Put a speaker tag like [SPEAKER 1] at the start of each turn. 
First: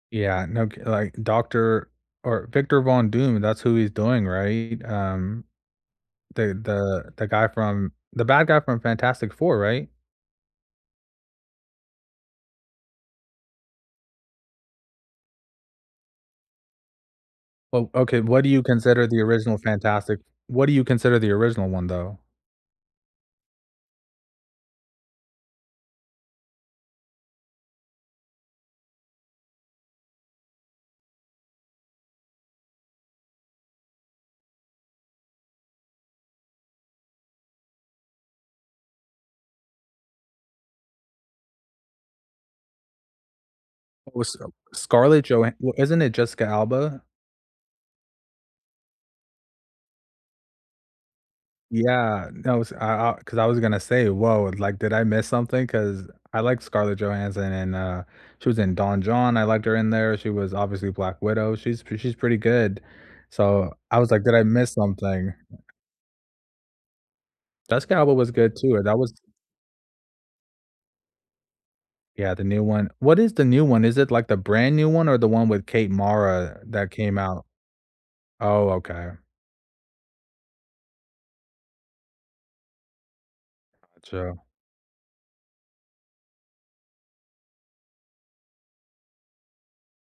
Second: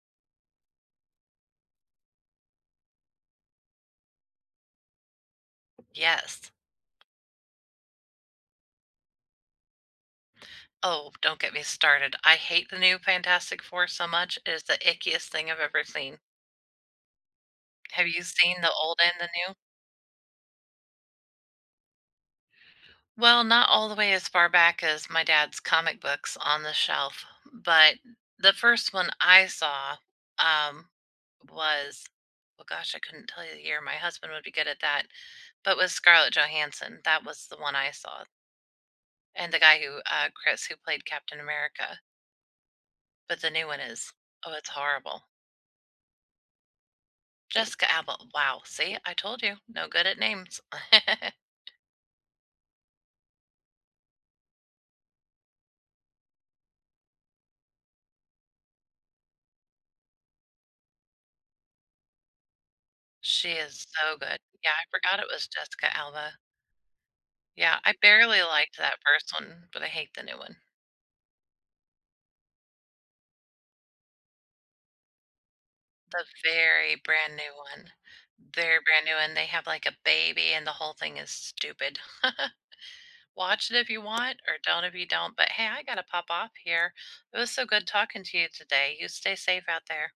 [SPEAKER 1] Yeah. No cu like, doctor or Victor Von Doom, that's who he's doing, right? Um,
[SPEAKER 2] Yes.
[SPEAKER 1] the the the guy from The bad guy from Fantastic 4, right?
[SPEAKER 2] Oh, don't get me started, I hate the new Fantastic 4 so much, it is the ickiest thing I've ever seen.
[SPEAKER 1] Oh,
[SPEAKER 2] Have
[SPEAKER 1] okay.
[SPEAKER 2] you
[SPEAKER 1] What do
[SPEAKER 2] seen
[SPEAKER 1] you
[SPEAKER 2] the old
[SPEAKER 1] consider
[SPEAKER 2] and
[SPEAKER 1] the
[SPEAKER 2] the new?
[SPEAKER 1] original Fantastic f What do you consider the original one, though?
[SPEAKER 2] Well, not all the way as far back as my dad's comic books on the shelf, but the 1st one I saw, um, was Oh gosh, I couldn't tell you the year. My husband would be good at that But was Scarlett Johansson, that was the one I saw and the guy who, uh Chris who played Captain America. But the new one is
[SPEAKER 1] Oh, was, uh,
[SPEAKER 2] Oh, it's horrible.
[SPEAKER 1] Scarlet Joha wh isn't it Jessica Alba?
[SPEAKER 2] Jessica Alba. Wow. See? I told you. No good at names.
[SPEAKER 1] Yeah. No, s I I 'Cause I was gonna say, "Woah. Like, did I miss something?" 'cause I like Scarlett Johansson, and, uh, she was in Don Jon, I liked her in there, she was obviously Black Widow, she's pr she's pretty good,
[SPEAKER 2] She
[SPEAKER 1] so
[SPEAKER 2] is
[SPEAKER 1] I was
[SPEAKER 2] so
[SPEAKER 1] like, "Did
[SPEAKER 2] good.
[SPEAKER 1] I
[SPEAKER 2] Yeah.
[SPEAKER 1] miss
[SPEAKER 2] I forgot it
[SPEAKER 1] something?"
[SPEAKER 2] was Jessica Alba. Yeah.
[SPEAKER 1] Jessica
[SPEAKER 2] I
[SPEAKER 1] Alba was
[SPEAKER 2] barely
[SPEAKER 1] good
[SPEAKER 2] liked
[SPEAKER 1] too. Uh, that
[SPEAKER 2] that
[SPEAKER 1] was
[SPEAKER 2] 1st one, but I hate the new one.
[SPEAKER 1] Yeah. The new one What is the new one? Is it, like, the brand new one or the one with Kate
[SPEAKER 2] The
[SPEAKER 1] Mara that
[SPEAKER 2] very
[SPEAKER 1] came
[SPEAKER 2] brand
[SPEAKER 1] out?
[SPEAKER 2] new one.
[SPEAKER 1] Oh,
[SPEAKER 2] Very brand
[SPEAKER 1] okay.
[SPEAKER 2] new, and they have, like, a baby, and the whole thing is stupid. Watch it if you want
[SPEAKER 1] Gotcha.
[SPEAKER 2] or don't if you don't. But, hey, I gotta pop off here. It was so good talking to you today. You stay safe out there.